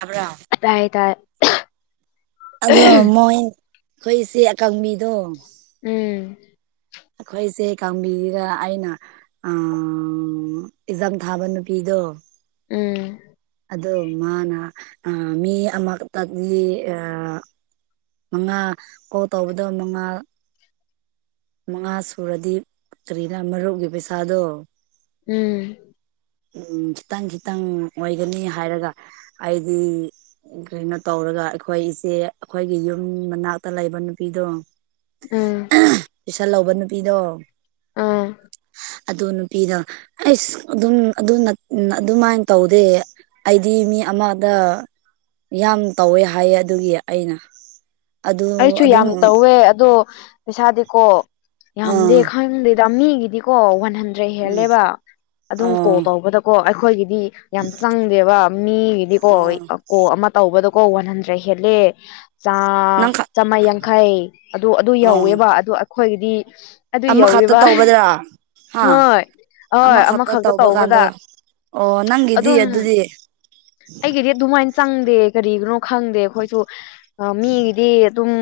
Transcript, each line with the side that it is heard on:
right: ꯇꯥꯕ꯭ꯔꯥ
left: ꯇꯥꯏ ꯇꯥꯏ
right: ꯑꯗꯣ ꯃꯣꯏ ꯑꯩꯈꯣꯏꯁꯦ ꯑꯀꯪꯕꯤꯗꯣ
left: ꯎꯝ
right: ꯑꯩꯈꯣꯏꯁꯦ ꯀꯥꯡꯕꯤꯁꯤꯗ ꯑꯩꯅ ꯑꯦꯛꯖꯥꯝ ꯊꯥꯕ ꯅꯨꯄꯤꯗꯣ
left: ꯎꯝ
right: ꯑꯣ ꯃꯥꯅ ꯑ ꯃꯤ ꯑꯃꯛꯇꯒꯤ ꯑ ꯃꯉꯥ ꯀꯣ ꯇꯧꯕꯗ ꯃꯉꯥ ꯃꯉꯥ ꯁꯨꯔꯗꯤ ꯀꯔꯤꯅ ꯃꯔꯨꯞꯒꯤ ꯄꯩꯁꯥꯗꯣ
left: ꯎꯝ
right: ꯎꯝ ꯈꯤꯇꯪ ꯈꯤꯇꯪ ꯑꯣꯏꯒꯅꯤ ꯍꯥꯏꯔꯒ ꯑꯩꯗꯤ ꯀꯩꯅꯣ ꯇꯧꯔꯒ ꯑꯩꯈꯣꯏ ꯏꯆꯦ ꯑꯩꯈꯣꯏꯒꯤ ꯌꯨꯝ ꯃꯅꯥꯛꯇ ꯂꯩꯕ ꯅꯨꯄꯤꯗꯣ
left: ꯑꯝ
right: ꯁꯜꯍꯧꯕ ꯅꯨꯄꯤꯗꯣ
left: ꯑꯥ
right: ꯑꯗꯨ ꯅꯨꯄꯤꯗ ꯑꯩꯁ ꯑꯗꯨꯝ ꯑꯗꯨ ꯑꯗꯨꯃꯥꯏꯅ ꯇꯧꯗꯦ ꯑꯩꯗꯤ ꯃꯤ ꯑꯃꯗ ꯌꯥꯝ ꯇꯧꯋꯦ ꯍꯥꯏꯌꯦ ꯑꯗꯨꯒꯤ ꯑꯩꯅ ꯑꯗꯨ
left: ꯑꯩꯁꯨ
right: ꯑꯗꯨꯝ
left: ꯌꯥꯝ ꯇꯧꯋꯦ ꯑꯗꯣ ꯄꯩꯁꯥꯗꯤꯀꯣ ꯌꯥꯝꯗꯦ
right: ꯑꯥ
left: ꯈꯪꯗꯦꯗ ꯃꯤꯒꯤꯗꯤꯀꯣ ꯍꯟꯗ꯭ꯔꯦ
right: ꯎꯝ
left: ꯍꯦꯜꯂꯦꯕ ꯑꯗꯨꯝ ꯀꯣꯜ
right: ꯑꯣ
left: ꯇꯧꯕꯗꯀꯣ ꯑꯩꯈꯣꯏꯒꯤꯗꯤ ꯗꯤ ꯌꯥꯝ ꯆꯪꯗꯦꯕ ꯃꯤꯒꯤꯗꯤꯀꯣ
right: ꯑꯣ
left: ꯀꯣ ꯑꯃ ꯇꯧꯕꯗꯣ ꯀꯣ ꯋꯥꯟ ꯍꯟꯗ꯭ꯔꯦ ꯍꯦꯂꯦ
right: ꯅꯪ
left: ꯆꯥ ꯆꯥꯝꯃꯥ ꯌꯥꯡꯈꯩ ꯑꯗꯨ ꯑꯗꯨ
right: ꯑꯣ
left: ꯌꯧꯋꯦꯕ ꯑꯗꯨ ꯑꯩꯈꯣꯏꯒꯤꯗꯤ ꯑꯗꯨ
right: ꯑꯃꯈꯛꯇ
left: ꯌꯧꯔꯤꯕ
right: ꯇꯧꯕꯗ꯭ꯔꯥ ꯍꯥ
left: ꯍꯣꯏ ꯑꯣꯏ ꯑꯃꯈꯛꯇ
right: ꯇꯧꯕ
left: ꯇꯧꯕꯗ
right: ꯀꯥꯟꯗ ꯑꯣ ꯅꯪꯗꯤ ꯑꯗꯨ ꯑꯗꯨꯗꯤ
left: ꯑꯩꯒꯤꯗꯤꯦ ꯗꯨꯃꯥꯏ ꯏꯟ ꯆꯪꯗꯦ ꯀꯔꯤꯒꯤꯅꯣ ꯈꯪꯗꯦ ꯑꯩꯈꯣꯏꯁꯨ ꯃꯤꯒꯤꯗꯤ ꯑꯗꯨꯝ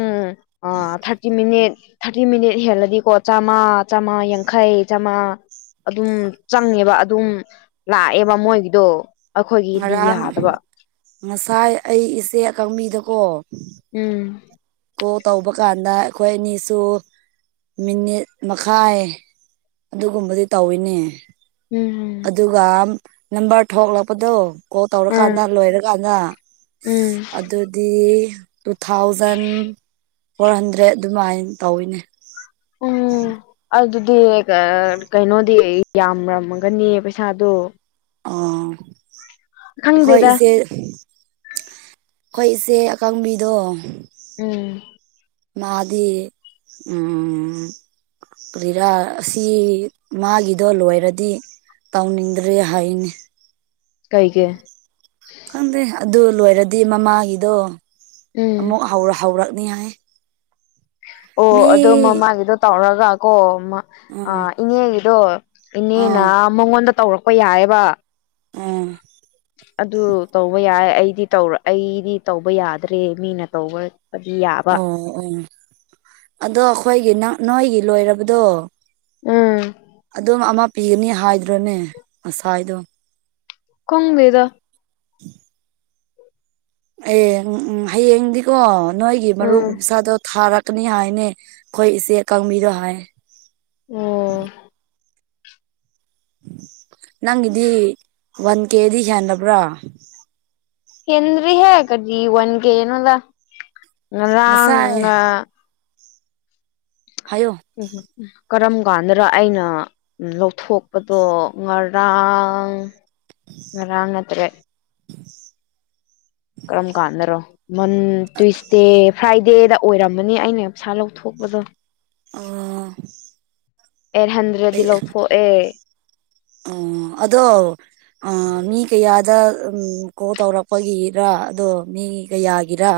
left: ꯑꯣ ꯊꯥꯔꯇꯤ ꯃꯤꯅꯤꯠ ꯊꯥꯔꯇꯤ ꯃꯤꯅꯤꯠ ꯍꯦꯜꯂꯗꯤꯀꯣ ꯆꯥꯝꯃꯥ ꯆꯥꯝꯃꯥ ꯌꯥꯡꯈꯩ ꯆꯥꯝꯃꯉꯥ ꯑꯗꯨꯝ ꯆꯪꯉꯦꯕ ꯑꯗꯨꯝ ꯂꯥꯛꯑꯦꯕ ꯃꯣꯏꯒꯤꯗꯣ ꯑꯩꯈꯣꯏꯒꯤꯗꯤ
right: ꯉꯔꯥꯡ
left: ꯌꯥꯗꯕ
right: ꯉꯁꯥꯏ ꯑꯩ ꯏꯆꯦ ꯑꯀꯪꯕꯤꯗꯀꯣ
left: ꯎꯝ
right: ꯇꯧꯕ ꯀꯥꯟꯗ ꯑꯩꯈꯣꯏ ꯑꯅꯤꯁꯨ ꯃꯤꯅꯤꯠ ꯃꯈꯥꯏ ꯑꯗꯨꯒꯨꯝꯕꯗꯤ ꯇꯧꯋꯤꯅꯦ
left: ꯎꯝ
right: ꯑꯗꯨꯒ ꯅꯝꯕꯔ ꯊꯣꯛꯂꯛꯄꯗꯣ ꯀꯣ ꯇꯧꯔꯀꯥꯟꯗ
left: ꯎꯝ
right: ꯂꯣꯏꯔꯀꯥꯟꯗ
left: ꯎꯝ
right: ꯑꯗꯨꯗꯤ ꯇꯨ ꯊꯥꯎꯖꯟ ꯐꯣꯔ ꯍꯟꯗ꯭ꯔꯦꯗ ꯑꯗꯨꯃꯥꯏꯅ ꯇꯧꯋꯤꯅꯦ
left: ꯎꯝ ꯑꯗꯨꯗ ꯀꯩꯅꯣꯗꯤ ꯌꯥꯝꯔꯝꯒꯅꯤ ꯄꯩꯁꯥꯗꯣ
right: ꯑꯣ
left: ꯈꯪꯗꯦꯗ
right: ꯍꯣꯏꯁꯦ ꯑꯩꯈꯣꯏ ꯏꯆꯦ ꯑꯀꯪꯕꯤꯗꯣ
left: ꯎꯝ
right: ꯃꯥꯗꯤ ꯎ ꯔꯥ ꯑꯁꯤ ꯃꯥꯒꯤꯗꯣ ꯂꯣꯏꯔꯗꯤ ꯇꯧꯅꯤꯡ ꯏꯗ꯭ꯔꯦ ꯍꯥꯏꯅꯤ
left: ꯀꯩ ꯀꯦ
right: ꯈꯪꯗꯦ ꯑꯗꯨ ꯂꯣꯏꯔꯗꯤ ꯃꯃꯥꯒꯤꯗꯣ
left: ꯎꯝ
right: ꯑꯃꯨꯛ ꯍꯧꯔꯛꯅꯤ ꯍꯥꯏ
left: ꯑꯣ
right: ꯃꯤ
left: ꯑꯗꯣ ꯃꯃꯥꯒꯤꯗꯣ ꯇꯧꯔꯒ ꯀꯣ
right: ꯎꯝ
left: ꯏꯅꯦꯒꯤꯗꯣ ꯏꯅꯦꯅ
right: ꯑꯥ
left: ꯃꯉꯣꯟꯗ ꯇꯧꯔꯛꯄ ꯌꯥꯏꯑꯕ
right: ꯎꯝ
left: ꯑꯗꯨ ꯇꯧꯕ ꯌꯥꯏ ꯑꯩꯗꯤ ꯇꯧ ꯑꯩꯗꯤ ꯇꯧꯕ ꯌꯥꯗ꯭ꯔꯦ ꯃꯤꯅ ꯇꯧꯕꯗꯤ ꯌꯥꯕ
right: ꯑꯣ ꯎꯝ ꯑꯗꯣ ꯑꯩꯈꯣꯏꯒꯤ ꯅꯣꯏꯒꯤ ꯂꯣꯏꯔꯕꯗꯣ ꯑꯗꯨꯝ ꯑꯃ ꯄꯤꯒꯅꯤ ꯍꯥꯏꯗ꯭ꯔꯣꯅꯦ ꯉꯁꯥꯏꯗꯣ
left: ꯀꯣꯡꯗꯗ
right: ꯎꯝ ꯑꯦ ꯎꯝ ꯍꯌꯦꯡꯗꯤꯀꯣ ꯅꯣꯏꯒꯤ ꯃꯔꯨꯞ
left: ꯎꯝ
right: ꯄꯁꯥꯗꯣ ꯊꯥꯔꯛ ꯀꯛꯅꯤ ꯍꯥꯏꯅꯦ ꯑꯩꯈꯣꯏ ꯏꯆꯦꯀꯪꯕꯤꯗꯣ ꯍꯥꯏ
left: ꯑꯣ
right: ꯅꯪꯒꯤꯗꯤ ꯋꯥꯟ ꯀꯦꯗꯤ ꯍꯦꯟꯂꯕ꯭ꯔꯥ
left: ꯍꯦꯟꯗ꯭ꯔꯤ ꯍ ꯀꯗꯤꯖꯤ ꯋꯥꯟ ꯀꯦ ꯌꯦꯅꯗ
right: ꯉꯁꯥꯏ
left: ꯉ
right: ꯍꯥꯏꯌꯣ
left: ꯍ ꯍ ꯎꯝ ꯀꯔꯝ ꯀꯥꯟꯗꯗ ꯑꯩꯅ ꯎ ꯂꯧꯊꯣꯛꯄꯗꯣ ꯉꯔꯥꯡ ꯔꯃꯠꯇꯔ ꯀꯔꯝ ꯀꯥꯟꯗꯔꯣ ꯃꯟ ꯇ꯭ꯁꯗꯦ ꯐ꯭ꯔꯥꯏꯗꯦꯗ ꯑꯣꯏꯔꯝꯃꯅꯤ ꯑꯩꯅ ꯄꯩꯁꯥ ꯂꯧꯊꯣꯛ ꯖꯣ
right: ꯑ
left: ꯑꯩꯠ ꯍꯟꯗ꯭ꯔꯦꯗꯗꯤ ꯂꯧꯊꯣꯛꯑꯦ
right: ꯑꯣ ꯑꯗꯣ ꯑ ꯃꯤ ꯀꯌꯥꯗ ꯎꯝ ꯀꯣꯜ ꯇꯧꯔꯛꯄꯒꯤꯔ ꯑꯗꯣ ꯃꯤꯒꯌꯥꯒꯤꯔ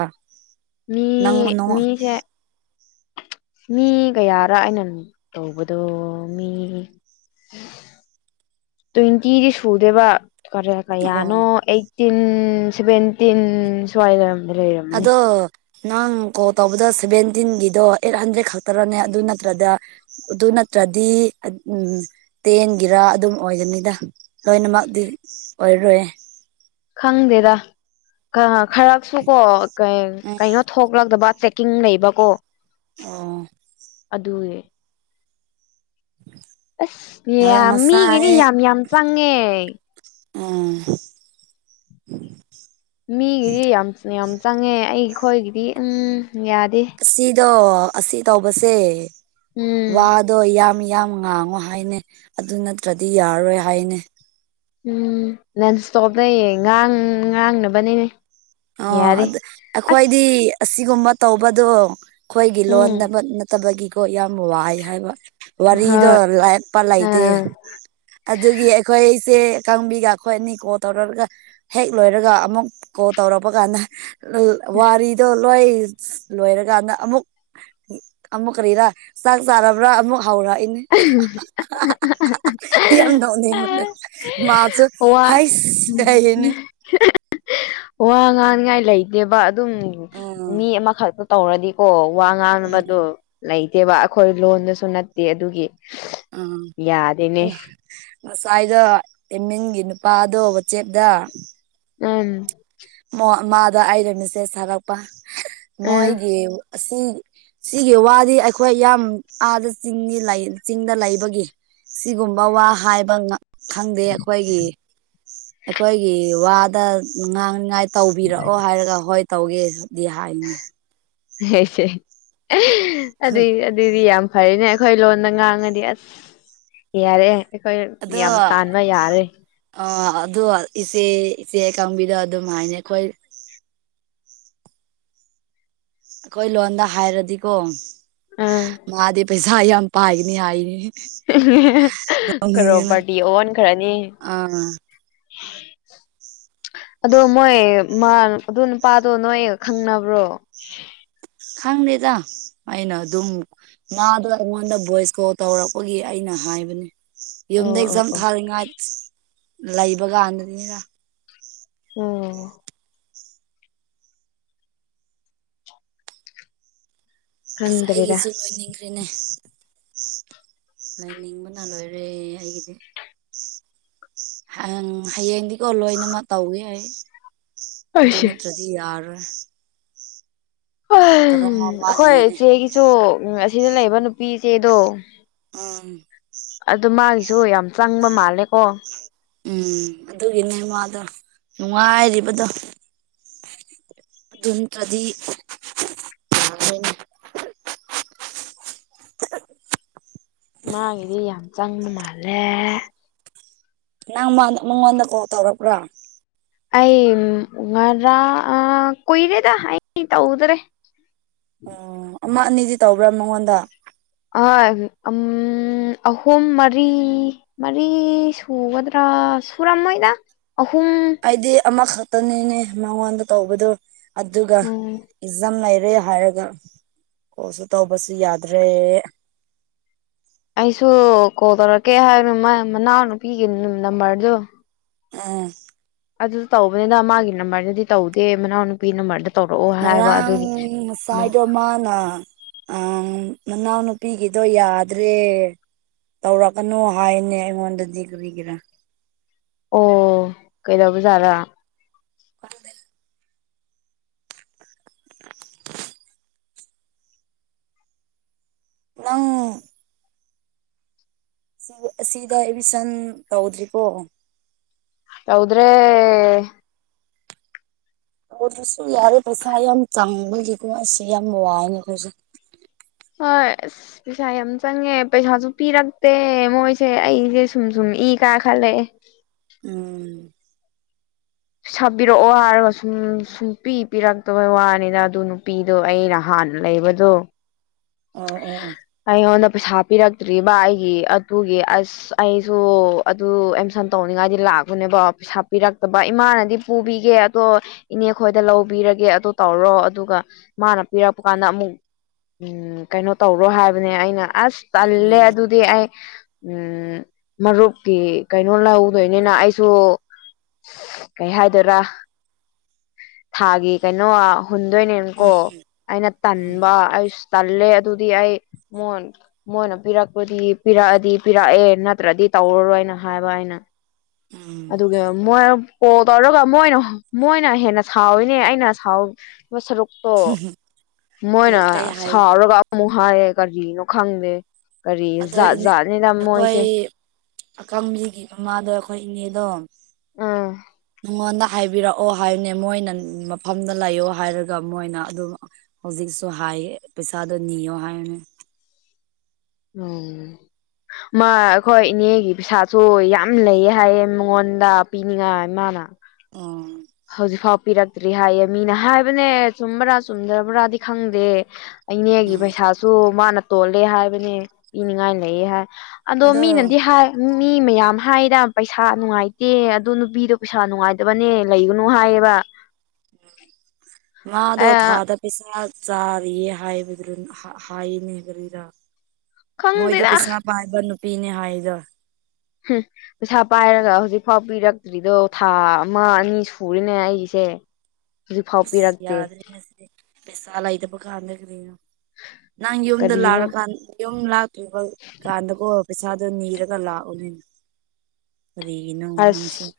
left: ꯃꯤ ꯃꯤꯁꯦ ꯃꯤ ꯀꯌꯥꯔ ꯑꯩꯅ ꯇꯧꯕꯗꯣ ꯃꯤ
right: [unintelligible]
left: ꯇ꯭ꯋ ꯏꯟꯇꯤꯗꯤ ꯁꯨꯗꯦꯕ ꯀꯔꯦ
right: ꯑꯣ
left: ꯀꯌꯥꯅꯣ ꯑꯩꯠꯇꯤꯟ ꯁꯚꯦꯟꯇꯤꯟ ꯁ꯭ꯋꯥꯏꯗ ꯑꯝ ꯂꯩꯔꯝꯃꯅꯤ
right: ꯑꯗꯣ ꯅꯪ ꯀꯣꯜ ꯇꯧꯕꯗ ꯁꯦꯚꯦꯟꯇꯤꯟꯒꯤꯗꯣ ꯑꯩꯠ ꯍꯟꯗ꯭ꯔꯦꯗ ꯈꯛꯇꯔꯅꯦ ꯑꯗꯨ ꯅꯠꯇ꯭ꯔꯗ ꯑꯗꯨ ꯅꯠꯇ꯭ꯔꯗꯤ ꯎꯝ ꯇꯦꯟꯒꯤꯔꯥ ꯑꯗꯨꯝ ꯑꯣꯏꯒꯅꯤꯗ ꯂꯣꯏꯅꯃꯛꯇꯤ ꯑꯣꯏ ꯔꯣꯏ
left: ꯈꯪꯗꯦꯗ ꯈꯔꯁꯨ ꯀꯣ ꯀꯩꯅꯣ ꯊꯣꯛꯂꯛꯇꯕ ꯆꯦꯛꯀꯤꯡ ꯂꯩꯕꯀꯣ
right: ꯎꯝ
left: ꯑꯗꯨꯒꯤ ꯑꯁ
right: ꯑꯣ
left: ꯌꯥꯝ ꯃꯤꯒꯤꯅꯤ
right: ꯉꯁꯥꯏ
left: ꯌꯥꯝ ꯌꯥꯝ ꯆꯪꯉꯦ
right: ꯑꯥ
left: ꯃꯤꯒꯤꯗꯤ ꯌꯥꯝ ꯌꯥꯝ ꯆꯪꯉꯦ ꯑꯩꯈꯣꯏꯒꯤꯗꯤ ꯎꯝ ꯌꯥꯗꯦ
right: ꯑꯁꯤꯗꯣ ꯑꯁꯤ ꯇꯧꯕꯁꯦ
left: ꯎꯝ
right: ꯋꯥꯗꯣ ꯌꯥꯝꯃꯤ ꯌꯥꯝ ꯉꯥꯡꯉꯣ ꯍꯥꯏꯅꯦ ꯑꯗꯨ ꯅꯠꯇ꯭ꯔꯗꯤ ꯌꯥꯔꯔꯣꯏ ꯍꯥꯏꯅꯦ
left: ꯎꯝ ꯅꯟ ꯏꯁꯇꯣꯞ ꯂꯩꯌꯦ ꯉꯥꯡ ꯉꯥꯡꯅꯕꯅꯤꯅꯦ
right: ꯑꯣ
left: ꯌꯥꯔꯦ
right: ꯑꯗꯨ
left: ꯑꯁ
right: ꯑꯩꯈꯣꯏꯗꯤ ꯑꯁꯤꯒꯨꯝꯕ ꯇꯧꯕꯗꯣ ꯑꯩꯈꯣꯏꯒꯤ
left: ꯎꯝ
right: ꯂꯣꯟ ꯅꯠꯇꯕꯒꯤꯀꯣ ꯌꯥꯎ ꯌꯥꯝ ꯋꯥꯏ ꯍꯥꯏꯕ ꯋꯥꯔꯤꯗꯣ
left: ꯍꯣꯏ
right: ꯂꯥꯏꯛꯄ ꯂꯩꯇꯦ
left: ꯑꯥ
right: ꯑꯗꯨꯒꯤ ꯑꯩꯈꯣꯏꯁꯦ ꯀꯥꯡꯕꯤꯒ ꯑꯩꯈꯣꯏ ꯑꯅꯤ ꯀꯣꯜ ꯇꯧꯔꯒ ꯍꯦꯛ ꯂꯣꯏꯔꯒ ꯑꯃꯨꯛ ꯀꯣꯜ ꯇꯧꯔꯛꯄ ꯀꯥꯟꯗ ꯋꯥꯔꯗꯣ ꯂꯣꯏ ꯂꯣꯏꯔꯀꯥꯟꯗ ꯑꯃꯨꯛ ꯑꯃꯨꯛ ꯀꯔꯤꯔꯥ ꯆꯥꯛ ꯆꯥꯔꯕ꯭ꯔꯥ ꯑꯃꯨꯛ ꯍꯥꯎꯔꯛꯏꯅꯦ ꯌꯥꯝ ꯌꯥꯝꯗꯥꯎꯅꯤ ꯃꯅ ꯃꯥꯆ
left: ꯋꯥ
right: ꯍꯥꯏ ꯌꯦꯅꯦ [unintelligible]
left: ꯋꯥ ꯉꯥꯡꯅꯤꯉꯥꯏ ꯂꯩꯇꯦꯕ ꯑꯗꯨꯝ
right: ꯑꯥ
left: ꯃꯤ ꯑꯃꯈꯛꯇ ꯇꯧꯔꯗꯤꯀꯣ ꯋꯥ ꯉꯥꯡꯅꯕꯗꯣ ꯂꯩꯇꯦꯕ ꯑꯩꯈꯣꯏ ꯂꯣꯟꯗꯁꯨ ꯅꯠꯇꯦ ꯑꯗꯨꯒꯤ
right: ꯑ
left: ꯌꯥꯗꯦꯅꯦ
right: ꯉꯁꯥꯏꯗꯣ ꯑꯦꯃꯤꯡꯒꯤ ꯅꯨꯄꯥꯗꯣ ꯋꯥꯆꯦꯞꯗ
left: ꯎ
right: ꯃꯥꯗ ꯑꯔꯅꯁꯦ ꯁꯥꯔꯛꯄ
left: ꯎꯝ
right: ꯃꯣꯏꯒꯤ ꯑꯁꯤ ꯁꯤꯒꯤ ꯋꯥꯗꯤ ꯑꯩꯈꯣꯏ ꯌꯥꯝ ꯑꯥꯗ ꯆꯤꯡꯅꯤ ꯆꯤꯡꯗ ꯂꯩꯕꯒꯤ ꯁꯤꯒꯨꯝꯕ ꯋꯥ ꯍꯥꯏꯕ ꯈꯪꯗꯦ ꯑꯩꯈꯣꯏꯒꯤ ꯑꯩꯈꯣꯏꯒꯤ ꯋꯥꯗ ꯉꯥꯡ ꯉꯥꯏ ꯇꯧꯕꯤꯔꯛꯑꯣ ꯍꯥꯏꯔꯒ ꯍꯣꯏ ꯇꯧꯒꯦ ꯑꯗꯨꯗꯤ ꯍꯥꯏꯅꯤ
left: ꯍꯁꯦ ꯑꯗꯨ ꯑꯗꯨꯗꯤ ꯌꯥꯝ ꯐꯔꯤꯅꯦ ꯑꯩꯈꯣꯏ ꯂꯣꯟꯗ ꯉꯥꯡꯉꯗꯤ ꯑꯁ ꯌꯥꯔꯑꯦ ꯑꯩꯈꯣꯏ ꯌꯥꯝ ꯇꯥꯟꯕ ꯌꯥꯔꯦ
right: ꯑ ꯏꯆꯦ ꯏꯆꯦ ꯀꯥꯡꯕꯤꯗ ꯑꯗꯨꯝ ꯍꯥꯏꯅ ꯑꯩꯈꯣꯏ ꯑꯩꯈꯣꯏ ꯂꯣꯟꯗ ꯍꯥꯏꯔꯗꯤꯀꯣ
left: ꯑꯥ
right: ꯃꯥꯗꯤ ꯄꯩꯁꯥ ꯌꯥꯝ ꯄꯥꯏꯒꯅꯤ ꯍꯥꯏꯅꯤ ꯅꯣꯛꯅꯤꯡꯉꯦꯅ
left: ꯈꯔꯣꯕꯔꯇꯤ ꯑꯣꯟ ꯈꯔꯅꯤ
right: ꯑꯥ [unintelligible]
left: ꯑꯣ ꯃꯣꯏ ꯃꯥ ꯑꯗꯨ ꯅꯨꯄꯥꯗꯣ ꯅꯣꯏ ꯈꯪꯅꯕ꯭ꯔꯣ
right: ꯈꯪꯗꯦꯗ ꯑꯩꯅ ꯑꯗꯨꯝ ꯉꯗꯣ ꯑꯩꯉꯣꯟꯗ ꯚꯣꯏꯁ ꯀꯣꯜ ꯇꯧꯔꯛꯄꯒꯤ ꯑꯩꯅ ꯍꯥꯏꯕꯅꯦ ꯌꯨꯝꯗ
left: ꯑꯣ ꯑꯣ
right: ꯑꯦꯛꯖꯥꯝ
left: ꯑꯣ
right: ꯊꯥꯔꯤꯉꯥꯏ ꯂꯩꯕ ꯀꯥꯟꯗꯗꯤꯅꯤꯗ
left: ꯑꯣ
right: ꯑꯁ
left: ꯈꯪꯗ꯭ꯔꯦꯗ
right: ꯑꯩꯒꯤꯁꯨ ꯂꯣꯏꯅꯤꯡ꯭ꯔ ꯅꯦ ꯂꯥꯏꯅꯤꯡꯕꯅ ꯂꯣꯏꯔꯦ ꯑꯩꯒꯤꯗꯤ ꯑ ꯍꯌꯦꯡꯗꯤꯀꯣ ꯂꯣꯏꯅꯃꯛ ꯇꯧꯋꯦ ꯑꯩ ꯑꯗꯨ
left: ꯑꯩꯁꯦ
right: ꯅꯠꯇ꯭ꯔꯗꯤ ꯌꯥꯔꯣꯏ
left: ꯍ ꯑꯩꯈꯣꯏ
right: ꯋꯥꯠꯂꯤꯌꯦꯅꯦ
left: ꯏꯆꯦꯒꯤꯁꯨ ꯁꯤꯗ ꯂꯩꯕ ꯅꯨꯄꯤꯁꯦꯗꯣ
right: ꯎ
left: ꯑꯗꯨ ꯃꯥꯒꯤꯁꯨ ꯌꯥꯝ ꯆꯪꯕ ꯃꯥꯜꯂꯦꯀꯣ
right: ꯎꯝ ꯑꯗꯨꯒꯤꯅꯦ ꯃꯥꯗꯣ ꯅꯨꯡꯉꯥꯏꯔꯤꯕꯗꯣ ꯟꯀꯗꯤ ꯑ [unintelligible]
left: ꯃꯥꯒꯤꯗꯤ ꯌꯥꯝ ꯆꯪꯕ ꯃꯥꯜꯂꯦ
right: ꯅꯪ ꯃꯉꯣꯟꯗ ꯀꯣꯜ ꯇꯧꯔꯕ꯭ꯔꯣ
left: ꯑꯩ ꯉꯔꯥꯡ ꯀꯨꯏꯔꯦꯗ ꯑꯩ ꯇꯧꯗ꯭ꯔꯦ
right: ꯑꯣ ꯑꯃ ꯑꯅꯤꯗꯤ ꯇꯧꯕ꯭ꯔꯥ ꯃꯉꯣꯟꯗ
left: ꯑꯍꯨꯝ ꯃꯔꯤ ꯃꯔꯤ ꯁꯨꯒꯗ꯭ꯔꯥ ꯁꯨꯔ ꯑꯃ ꯃꯣꯏ ꯑꯍꯨꯝ
right: ꯑꯩꯗꯤ ꯑꯃꯈꯛꯇꯅꯤꯅꯦ ꯃꯉꯣꯟꯗ ꯇꯧꯕꯗꯣ ꯑꯗꯨꯒ
left: ꯎꯝ
right: ꯑꯦꯛꯖꯥꯝ ꯂꯩꯔ ꯔꯦ ꯍꯥꯏꯔꯒ ꯀꯣꯁꯨ ꯇꯧꯕꯁꯨ ꯌꯥꯗ꯭ꯔꯦ
left: ꯑꯩꯁꯨ ꯀꯣꯜ ꯇꯧꯔꯛꯀꯦ ꯍꯥꯏꯕꯅ ꯃꯅꯥꯎꯅꯨꯄꯤꯒꯤ ꯅꯝꯕꯔꯗꯨꯣ
right: ꯎꯝ
left: ꯑꯗꯨ ꯇꯧꯕꯅꯤꯅ ꯃꯥꯒꯤ ꯅꯝꯕꯔꯗꯗꯤ ꯇꯧꯗꯦ ꯃꯅꯥꯎꯅ ꯅꯨꯄꯤ ꯅꯝꯕꯔꯗ ꯇꯧꯔꯛꯑꯣ ꯍꯥꯏꯕ ꯑꯗꯨꯒꯤ
right: ꯉꯔꯥꯡꯁꯥꯏꯗꯃꯅ ꯑ ꯃꯅꯥꯎ ꯅꯨꯄꯤꯒꯤꯗꯣ ꯌꯥꯗ꯭ꯔꯦ ꯇꯧꯔꯛꯀꯅꯨ ꯍꯥꯏꯅꯦ ꯑꯩꯉꯣꯟꯗꯗꯤ ꯀꯔꯤꯒꯦꯔꯥ
left: ꯑꯣ ꯀꯩꯗꯧꯕꯖꯥꯔ
right: ꯑꯪ ꯁꯤ ꯁꯤꯗ ꯑꯦꯗꯃꯤꯁꯟ ꯇꯧꯗ꯭ꯔꯤꯀꯣ
left: ꯇꯎꯗ꯭ꯔꯦ
right: ꯑꯗꯨꯁꯨ ꯌꯥꯔꯦ ꯄꯩꯁꯥ ꯌꯥꯝ ꯇꯪꯕꯒꯤꯀꯣ ꯑꯁꯦ ꯌꯥꯝ ꯋꯥꯏꯅꯦꯈꯣꯏꯖꯤꯛ
left: ꯍꯣꯏ ꯑꯁ ꯄꯩꯁꯥ ꯌꯥꯝ ꯆꯪꯉꯦ ꯄꯩꯁꯥꯁꯨ ꯄꯤꯔꯛꯇꯦ ꯃꯣꯏꯁꯦ ꯑꯩꯁꯦ ꯁꯨꯝ ꯁꯨꯝ ꯏ ꯀꯥ ꯈꯦ
right: ꯎꯝ
left: ꯁꯥꯕꯤꯔꯛꯑꯣ ꯍꯥꯏꯔꯒ ꯁꯨꯝ ꯁꯨꯡ ꯄ ꯄꯤꯔꯛꯇꯕꯩ ꯋꯥꯅꯤꯅ ꯑꯗꯨ ꯅꯨꯄꯤꯗꯣ ꯑꯩꯅ ꯍꯥꯟ ꯅ ꯂꯩꯕꯗꯣ
right: ꯑꯣ ꯑꯣ
left: ꯑꯩ ꯍꯅ ꯄꯩꯁꯥ ꯄꯤꯔꯛꯇ꯭ꯔꯤꯕ ꯑꯩꯒꯤ ꯑꯗꯨꯒꯤ ꯑꯁ ꯑꯩꯁꯨ ꯑꯗꯨ ꯑꯦꯝꯁꯟ ꯇꯧꯅꯤꯡꯉꯥꯏꯗꯤ ꯂꯥꯛ ꯅꯦꯕꯣ ꯄꯩꯁꯥ ꯄꯤꯔꯛꯇꯕ ꯏꯃꯥꯅꯗꯤ ꯄꯨꯕꯤꯒꯦ ꯑꯗꯣ ꯏꯅꯦ ꯈꯣꯏꯗ ꯂꯧꯕꯤꯔꯒꯦ ꯑꯣ ꯇꯧꯔ ꯇꯔꯣ ꯑꯗꯨꯒ ꯃꯥꯅ ꯄꯤꯔꯛꯄ ꯀꯥꯟꯗ ꯑꯃꯨꯛ ꯎ ꯀꯩꯅꯣ ꯇꯧꯔꯣ ꯍꯥꯏꯕꯅꯦ ꯑꯩꯅ ꯑꯁ ꯇꯜꯂꯦ
right: ꯎꯝ
left: ꯑꯗꯨꯗꯤ ꯑꯩ ꯎꯝ ꯃꯔꯨꯞꯀꯤ ꯀꯩꯅꯣ ꯂꯧꯍꯧꯗꯣꯏꯅꯤꯅ ꯑꯩꯁꯨ ꯀꯩ ꯍꯥꯏꯗꯣꯏꯔ ꯊꯥꯒꯤ ꯀꯩꯅꯣ ꯍꯨꯟꯗꯣꯏꯅꯦꯅꯀꯣ
right: ꯎꯝ
left: ꯑꯩꯅ ꯇꯟꯕ ꯑꯩꯁꯨ ꯇꯜꯂꯦ ꯑꯗꯨꯗꯤ ꯑꯩ ꯃ ꯃꯣꯏꯅ ꯄꯤꯔꯛꯄꯗꯤ ꯄꯤꯔꯛꯑꯗꯤ ꯄꯤꯔꯛꯑꯦ ꯅꯠꯇ꯭ꯔꯗꯤ ꯇꯧꯔꯔꯣꯏ ꯩꯅ ꯍꯥꯏꯕ ꯍꯥꯏꯩꯅ
right: ꯎꯝ
left: ꯑꯗꯨꯒ ꯃꯣꯏ ꯀꯣꯜ ꯇꯧꯔꯒ ꯃꯣꯏꯅ ꯃꯣꯏꯅ ꯍꯦꯟꯅ ꯁꯥꯎꯋꯤꯅꯦ ꯑꯩꯅ ꯁꯥꯎ ꯁꯔꯨꯛꯇꯣ ꯃꯣꯏꯅ
right: ꯀꯩ ꯍꯥꯏ
left: ꯁꯥꯎꯔꯒ ꯍꯥꯏꯌꯦ ꯀꯔꯖꯤꯅ ꯈꯪꯗꯦ ꯀꯔꯤ
right: ꯑꯗꯣ
left: ꯖꯥꯠ
right: ꯏꯅꯦ
left: ꯖꯥꯠꯅꯤꯗ
right: ꯑꯩꯈꯣꯏ
left: ꯃꯣꯏꯁꯦ
right: ꯑꯈꯪꯕꯤꯒꯤ ꯃꯃꯥꯗꯣ ꯑꯩꯈꯣꯏ ꯏꯅꯦꯗꯣ
left: ꯎꯝ
right: ꯃ ꯍꯥꯏꯕꯤꯔꯛꯑꯣ ꯍꯥꯏꯅꯦ ꯃꯣꯏꯅ ꯃꯐꯝꯗ ꯂꯩꯌꯣ ꯍꯥꯏꯔꯒ ꯃꯣꯏꯅ ꯑꯗꯨꯝ ꯍꯧꯖꯤꯛꯁꯨ ꯍꯥꯏ ꯄꯩꯁꯥꯗꯅꯤꯌꯣ ꯍꯥꯏ
left: ꯎꯝ ꯃꯥ ꯑꯩꯈꯣꯏ ꯏꯅꯦꯒꯤ ꯄꯩꯁꯥꯁꯨ ꯌꯥꯝ ꯂꯩꯌꯦ ꯍꯥꯏꯌꯦ ꯃꯉꯣꯟꯗ ꯄꯤꯅꯤꯡꯉꯥꯏ ꯏꯃꯅ
right: ꯑꯣ
left: ꯠꯇ꯭ꯔꯤ ꯍꯥꯏꯌꯦ ꯃꯤꯅ ꯍꯥꯏꯕꯅꯦ ꯆꯨꯝꯕ꯭ꯔꯥ ꯆꯨꯝꯗ꯭ꯔꯕ꯭ꯔꯥꯗꯤ ꯈꯪꯗꯦ ꯑꯩꯅꯦꯒꯤ
right: ꯎꯝ
left: ꯄꯩꯁꯥꯁꯨ ꯃꯥꯅ ꯇꯣꯜꯂꯦ ꯍꯥꯏꯕꯅꯦ ꯄꯤꯅꯤꯡꯉꯥꯏ ꯂꯩꯌꯦ ꯍꯥꯏ ꯑꯗꯣ ꯃꯤꯅꯗꯤ ꯍꯥꯏ ꯃꯤ ꯃꯌꯥꯝ ꯍꯥꯏꯗ ꯄꯩꯁꯥ ꯅꯨꯡꯉꯥꯏꯇꯦ ꯑꯗꯣ ꯅꯨꯄꯤꯗꯣ ꯄꯩꯁꯥ ꯅꯨꯡꯉꯥꯏꯇꯕꯅꯦ ꯂꯒꯨꯅꯨꯍ ꯑꯦ
right: ꯎꯝ ꯃꯥꯗꯣ ꯊꯥꯗ ꯄꯩꯁꯥ ꯆꯥꯔꯌꯦ ꯍꯥꯏꯕ ꯍꯥꯏꯅꯦ ꯍꯥꯏꯒꯔ ꯃꯣꯏꯗꯤ
left: ꯈꯪꯗꯦꯗ
right: ꯄꯩꯁꯥ ꯄꯥꯏꯕ ꯅꯨꯄꯤꯅꯦ ꯍꯥꯏꯗ
left: ꯎꯝ ꯄꯩꯁꯥ ꯄꯥꯏꯔꯒ ꯍꯧꯖꯤꯛꯐꯥꯎ ꯄꯤꯔꯛꯇ꯭ꯔꯤꯗꯣ ꯊꯥ ꯑꯃ ꯑꯅꯤ ꯁꯨꯔꯤꯅꯦ ꯑꯩꯒꯤꯁꯦ ꯍꯧꯖꯤꯛꯐꯥꯎ ꯄꯤꯔꯛꯇꯦ
right: ꯌꯥꯗꯁꯤꯗꯤ ꯄꯩꯁꯥꯂꯥꯏꯗ ꯄꯀꯥ ꯂꯒ ꯅꯪ ꯌꯨꯝꯗ
left: ꯀꯔꯤꯅꯣ
right: ꯂꯥꯛꯔꯀꯥꯟ ꯌꯨꯝ ꯂꯥꯛꯇ꯭ꯔꯤꯕ ꯀꯥꯟꯗꯀꯣ ꯄꯩꯁꯥꯗ ꯑꯅꯤꯔꯒꯂꯥ ꯑꯣꯅꯦꯅ
left: ꯑꯁ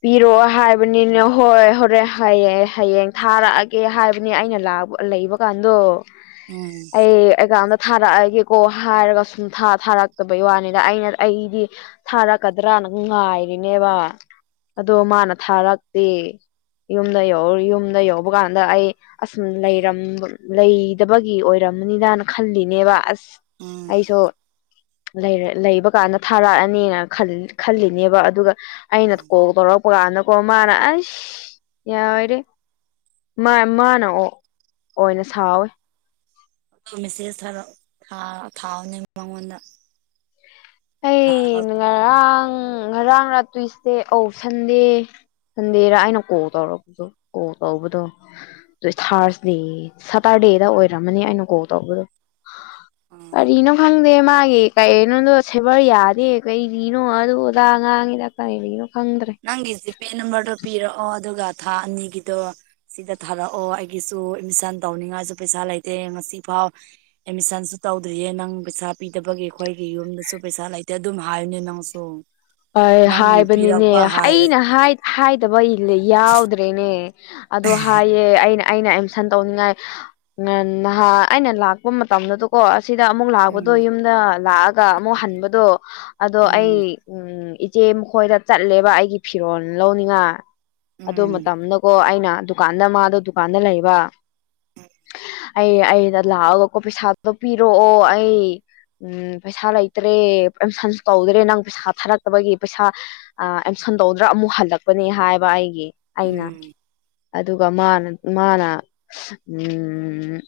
left: ꯄꯤꯔꯛꯑꯣ ꯍꯥꯏꯕꯅꯤꯅ ꯍꯣꯏ ꯍꯣꯔꯦ ꯍꯌꯦꯑꯡ ꯍꯌꯦꯡ ꯊꯥꯔꯛꯑꯒꯦ ꯍꯥꯏꯕꯅꯦ ꯑꯩꯅꯥꯛ ꯂꯩꯕ ꯀꯥꯟꯗꯣ
right: ꯎꯝ
left: ꯑꯩ ꯑꯩꯒꯥꯎꯗ ꯊꯥꯔꯛꯑꯒꯦꯀꯣ ꯍꯥꯏꯔꯒ ꯁꯨꯝ ꯊꯥꯔꯛꯇꯕꯩ ꯋꯥꯅꯤꯗ ꯑꯩꯅ ꯑꯩꯗꯤ ꯊꯥꯔꯛꯀꯗ꯭ꯔꯥ ꯃꯥꯅ ꯉꯥꯏꯔꯤꯅꯦꯕ ꯑꯗꯣ ꯃꯥꯅ ꯊꯥꯔꯛꯇꯦ ꯌꯨꯝꯗ ꯌ ꯌꯨꯝꯗ ꯌꯧꯕ ꯀꯥꯟꯗ ꯑꯩ ꯑꯁꯨꯝ ꯂꯩꯔ ꯂꯩꯗꯕꯒꯤ ꯑꯣꯏꯔꯝ ꯅꯤꯗꯥꯅ ꯈꯜꯂꯤꯅꯦꯕ ꯑꯁ
right: ꯎꯝ
left: ꯑꯩꯁꯨ ꯂꯩꯕ ꯀꯥꯟꯗ ꯊꯥꯔꯛꯑꯅꯤꯅ ꯈꯜꯂꯤꯅꯦꯕ ꯑꯗꯨꯒ ꯑꯩꯅ ꯀꯣꯛ ꯇꯧꯔꯛꯄ ꯀꯥꯟꯗꯀꯣ ꯃꯥꯅ ꯑꯁ ꯌꯥꯏꯔꯦ ꯃꯥꯅ ꯑꯣꯏꯅ ꯁꯥꯎꯋꯦ
right: ꯑ ꯃꯦꯁꯦꯖ ꯈꯔ ꯊꯥꯎꯅꯦ ꯃꯉꯣꯟꯗ
left: ꯑꯩ
right: ꯊꯥꯔꯒ
left: ꯉꯔꯥꯡ ꯉꯔꯥꯡꯅ ꯇꯨꯏꯁꯗꯦ ꯑꯧ ꯁꯟꯗꯦ ꯁꯟꯗꯦꯔ ꯑꯩꯅ ꯀꯣ ꯇꯧꯔꯛꯄꯗꯣ ꯀꯣ ꯇꯧꯕꯗꯣ ꯑꯗꯨ ꯊꯔꯁꯗꯦ ꯁꯇꯔꯗꯦ ꯗꯦꯗ ꯑꯣꯏꯔꯝꯃꯅꯤ ꯑꯩꯅ ꯀꯣ ꯇꯧꯕꯗꯣ
right: ꯎꯝ
left: ꯑꯔꯤꯅꯣ ꯍꯪꯗꯦ ꯃꯥꯒꯤꯦ ꯀ ꯏꯅꯣ ꯁꯦꯕꯔ ꯌꯥꯗꯦ ꯀꯩꯔꯤꯅꯣ ꯑꯗꯨ ꯑꯣꯗꯥꯥꯛ ꯑ ꯉꯥꯡꯉꯤꯗ ꯀꯔꯤꯔꯤꯅꯣ
right: ꯅꯪꯒꯤ ꯖꯤꯄꯦ ꯅꯝꯕꯔꯗꯣ ꯄꯤꯔꯛꯑꯣ ꯑꯗꯨꯒ ꯊꯥ ꯑꯅꯤꯒꯤꯗꯣ ꯁꯤꯗ ꯊꯥꯔꯛꯑꯣ ꯑꯩꯒꯤꯁꯨ ꯑꯦꯠꯃꯤꯁꯟ ꯇꯧꯅꯤꯡꯉꯥꯏꯁꯨ ꯄꯩꯁꯥ ꯂꯩꯇꯦ ꯉꯁꯤ ꯐꯥꯎ ꯑꯦꯗꯃꯤꯁꯟ ꯇꯧꯗ꯭ꯔꯤꯌꯦ ꯅꯪ ꯄꯩꯁꯥ ꯄꯤꯗꯕꯒꯤ ꯑꯩꯈꯣꯏꯒꯤ ꯌꯨꯝꯗꯁꯨ ꯄꯩꯁꯥ ꯂꯩꯇꯦ ꯑꯗꯨꯝ ꯍꯥꯏꯌꯨꯅꯦ ꯅꯪꯁꯨ
left: ꯑ
right: ꯅꯪꯒꯤ
left: ꯍꯥꯏꯕꯅꯤꯅꯦ
right: ꯄꯤꯔꯛꯄ ꯍꯥꯏ
left: ꯑꯩꯅ ꯍꯥꯏꯗꯕ ꯌꯥꯎꯗ꯭ꯔꯦꯅꯦ ꯑꯗꯣ ꯍꯥꯏꯦ ꯑꯩꯅ ꯑꯩꯅ ꯑꯦꯗꯃꯤꯁꯟ ꯇꯧꯅꯤꯡꯉꯥꯏ ꯅꯍꯥ ꯑꯩꯅ ꯂꯥꯛꯄ ꯃꯇꯝꯗꯨꯗꯀꯣ ꯑꯁ ꯁꯤꯗ ꯑꯃꯨꯛ ꯂꯥꯛꯄꯗꯣ
right: ꯎꯝ
left: ꯌꯨꯝꯗ ꯂꯥꯛꯑꯒ ꯑꯃꯨꯛ ꯍꯟꯕꯗꯣ ꯑꯗꯣ ꯑꯩ
right: ꯎꯝ
left: ꯎꯝ ꯏꯆꯦ ꯃꯈꯣꯏꯗ ꯆꯠꯂꯦꯕ ꯑꯩꯒꯤ ꯐꯤꯔꯣꯜ ꯂꯧꯅꯤꯡꯉ ꯑꯗꯨ
right: ꯎꯝ
left: ꯃꯇꯝꯗꯀꯣ ꯑꯩꯅ ꯗꯨꯀꯥꯟꯗ ꯃꯥꯗꯣ ꯗꯨꯀꯥꯟꯗ ꯂꯩꯕ ꯑꯩ ꯑꯩꯅ ꯂꯥꯛꯑꯒꯀꯣ ꯄꯩꯁꯥꯗꯣ ꯄꯤꯔꯛꯑꯣ ꯑꯩ ꯎꯝ ꯄꯩꯁꯥ ꯂꯩꯇ꯭ꯔꯦ ꯑ ꯁꯟ ꯇꯧꯗ꯭ꯔꯦ ꯅꯪ ꯄꯩꯁꯥ ꯊꯥꯔꯛꯇꯕꯒꯤ ꯄꯩꯁꯥ ꯑꯦꯝꯁꯟ ꯇꯧꯗ꯭ꯔꯥ ꯑꯃꯨꯛ ꯍꯜꯂꯛꯄꯅꯦ ꯍꯥꯏꯕ ꯑꯩꯒꯤ ꯑꯩꯅ
right: ꯎꯝ
left: ꯑꯗꯨꯒ ꯃꯥꯅ ꯃꯥꯅ ꯎꯝ